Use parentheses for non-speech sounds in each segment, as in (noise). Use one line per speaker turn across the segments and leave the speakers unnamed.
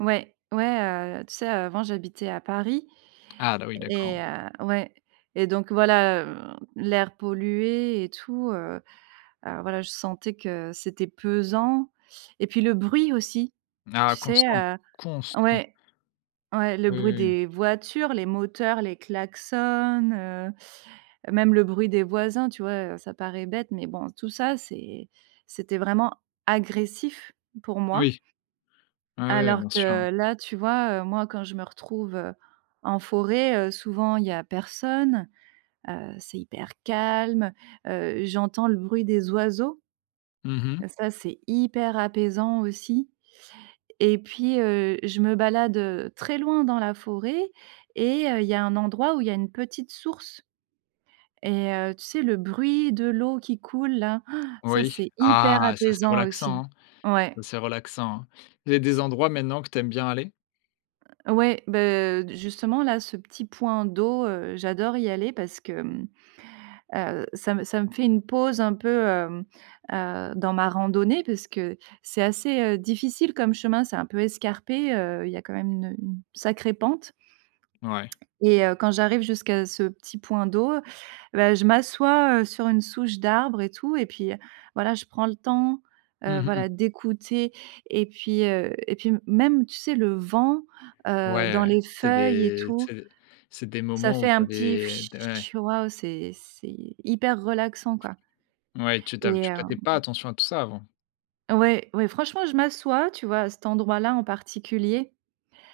Ouais. Ouais, heu, tu sais, heu, avant j'habitais à Paris.
Ah bah, oui,
Et
d'accord.
heu ouais, et donc voilà, heu, l'air pollué et tout, heu, alors voilà, je sentais que c'était pesant. Et puis, le bruit aussi. Tu
Ah
sais?
constant,
Heu.
constant.
Ouais. Ouais, le
Oui,
bruit
oui, oui.
des voitures, les moteurs, les klaxons, heu, même le bruit des voisins, tu vois? Heu, ça paraît bête, mais bon, tout ça, c'est c'était vraiment agressif pour moi.
Oui. Oui, oui, bien
Alors
sûr, hein.
que là, tu vois, heu, moi, quand je me retrouve, heu, en forêt, heu, souvent il y a personne, heu, c'est hyper calme, heu, j'entends le bruit des oiseaux.
Mmh mh.
Heu, ça, c'est hyper apaisant aussi. Et puis, heu, je me balade, heu, très loin dans la forêt et heu, il y a un endroit où il y a une petite source. Et heu, tu sais, le bruit de l'eau qui coule là, (inhales) ça,
Oui.
c'est hyper
Ah, ça, c'est
apaisant aussi.
relaxant, hein.
Ouais.
Ça c'est relaxant, hein. Il y a des
C
endroits maintenant que tu aimes bien aller?
Heu, ouais, beh, heu, justement, là ce petit point d'eau, heu, j'adore y aller parce que, mmh, heu, ça me ça me fait une pause un peu, hem, heu, dans ma randonnée. Parce que c'est assez, heu, difficile comme chemin, c'est un peu escarpé, heu, il y a quand même une, heu, une sacrée pente.
Ouais.
Et heu, quand j'arrive jusqu'à ce petit point d'eau, bah, je m'assois, heu, sur une souche d'arbre et tout, et puis, heu, voilà, je prends le temps, heu,
Mmh mh.
voilà d'écouter. Et puis, heu, et puis m même, tu sais, le vent, heu, dans
Ouais,
les
c'est
feuilles, et
des
tout.
c'est d c'est des
Ça
moments où
fait
tu
un petit
avais, t ouais.
«fchi», waouh, c'est c'est hyper relaxant, quoi.
Ouais, tu ta
Et
tu prêtais pas
hem
attention à tout ça, avant.
Ouais. Ouais, franchement, je m'assois, tu vois, à cet endroit là, en particulier.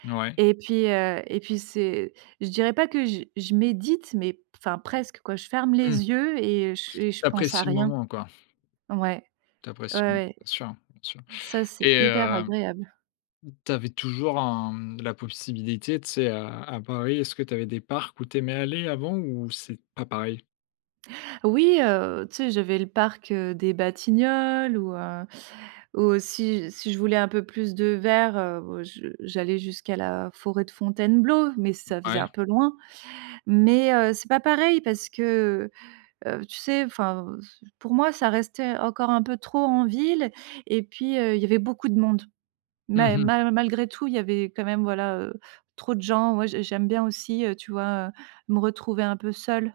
Ouais.
Et puis, heu, et puis, c'est je dirais pas que je je médite, mais p enfin presque, quoi, je ferme
Mmh.
les yeux et je et je
Tu
pense à
apprécies le
rien.
moment, quoi.
Ouais.
Tu
Ouais,
apprécies le bien
ouais.
sûr, bien sûr.
Ça, c'est
Et
hyper
heu,
agréable.
tu avais toujours un, mmh, la possibilité, tu sais, à à Paris, est-ce que tu avais des parcs où tu aimais aller avant ou c'est pas pareil?
Oui, heu, tu sais, j'avais le parc, heu, des Batignolles ou heu, aussi, si je voulais un peu plus de vert, heu, bah, je j'allais jusqu'à la forêt de Fontainebleau, mais ça faisait un
Ouais.
peu loin. Mais, heu, c'est pas pareil parce que, heu, tu sais, enfin, c pour moi ça restait encore un peu trop en ville. Et puis, heu, il y avait beaucoup de monde.
Mmh
Ma
mh.
ma malgré tout, il y avait quand même, voilà, heu, trop de gens, moi, j'ai j'aime bien aussi, heu, tu vois, me retrouver un peu seule.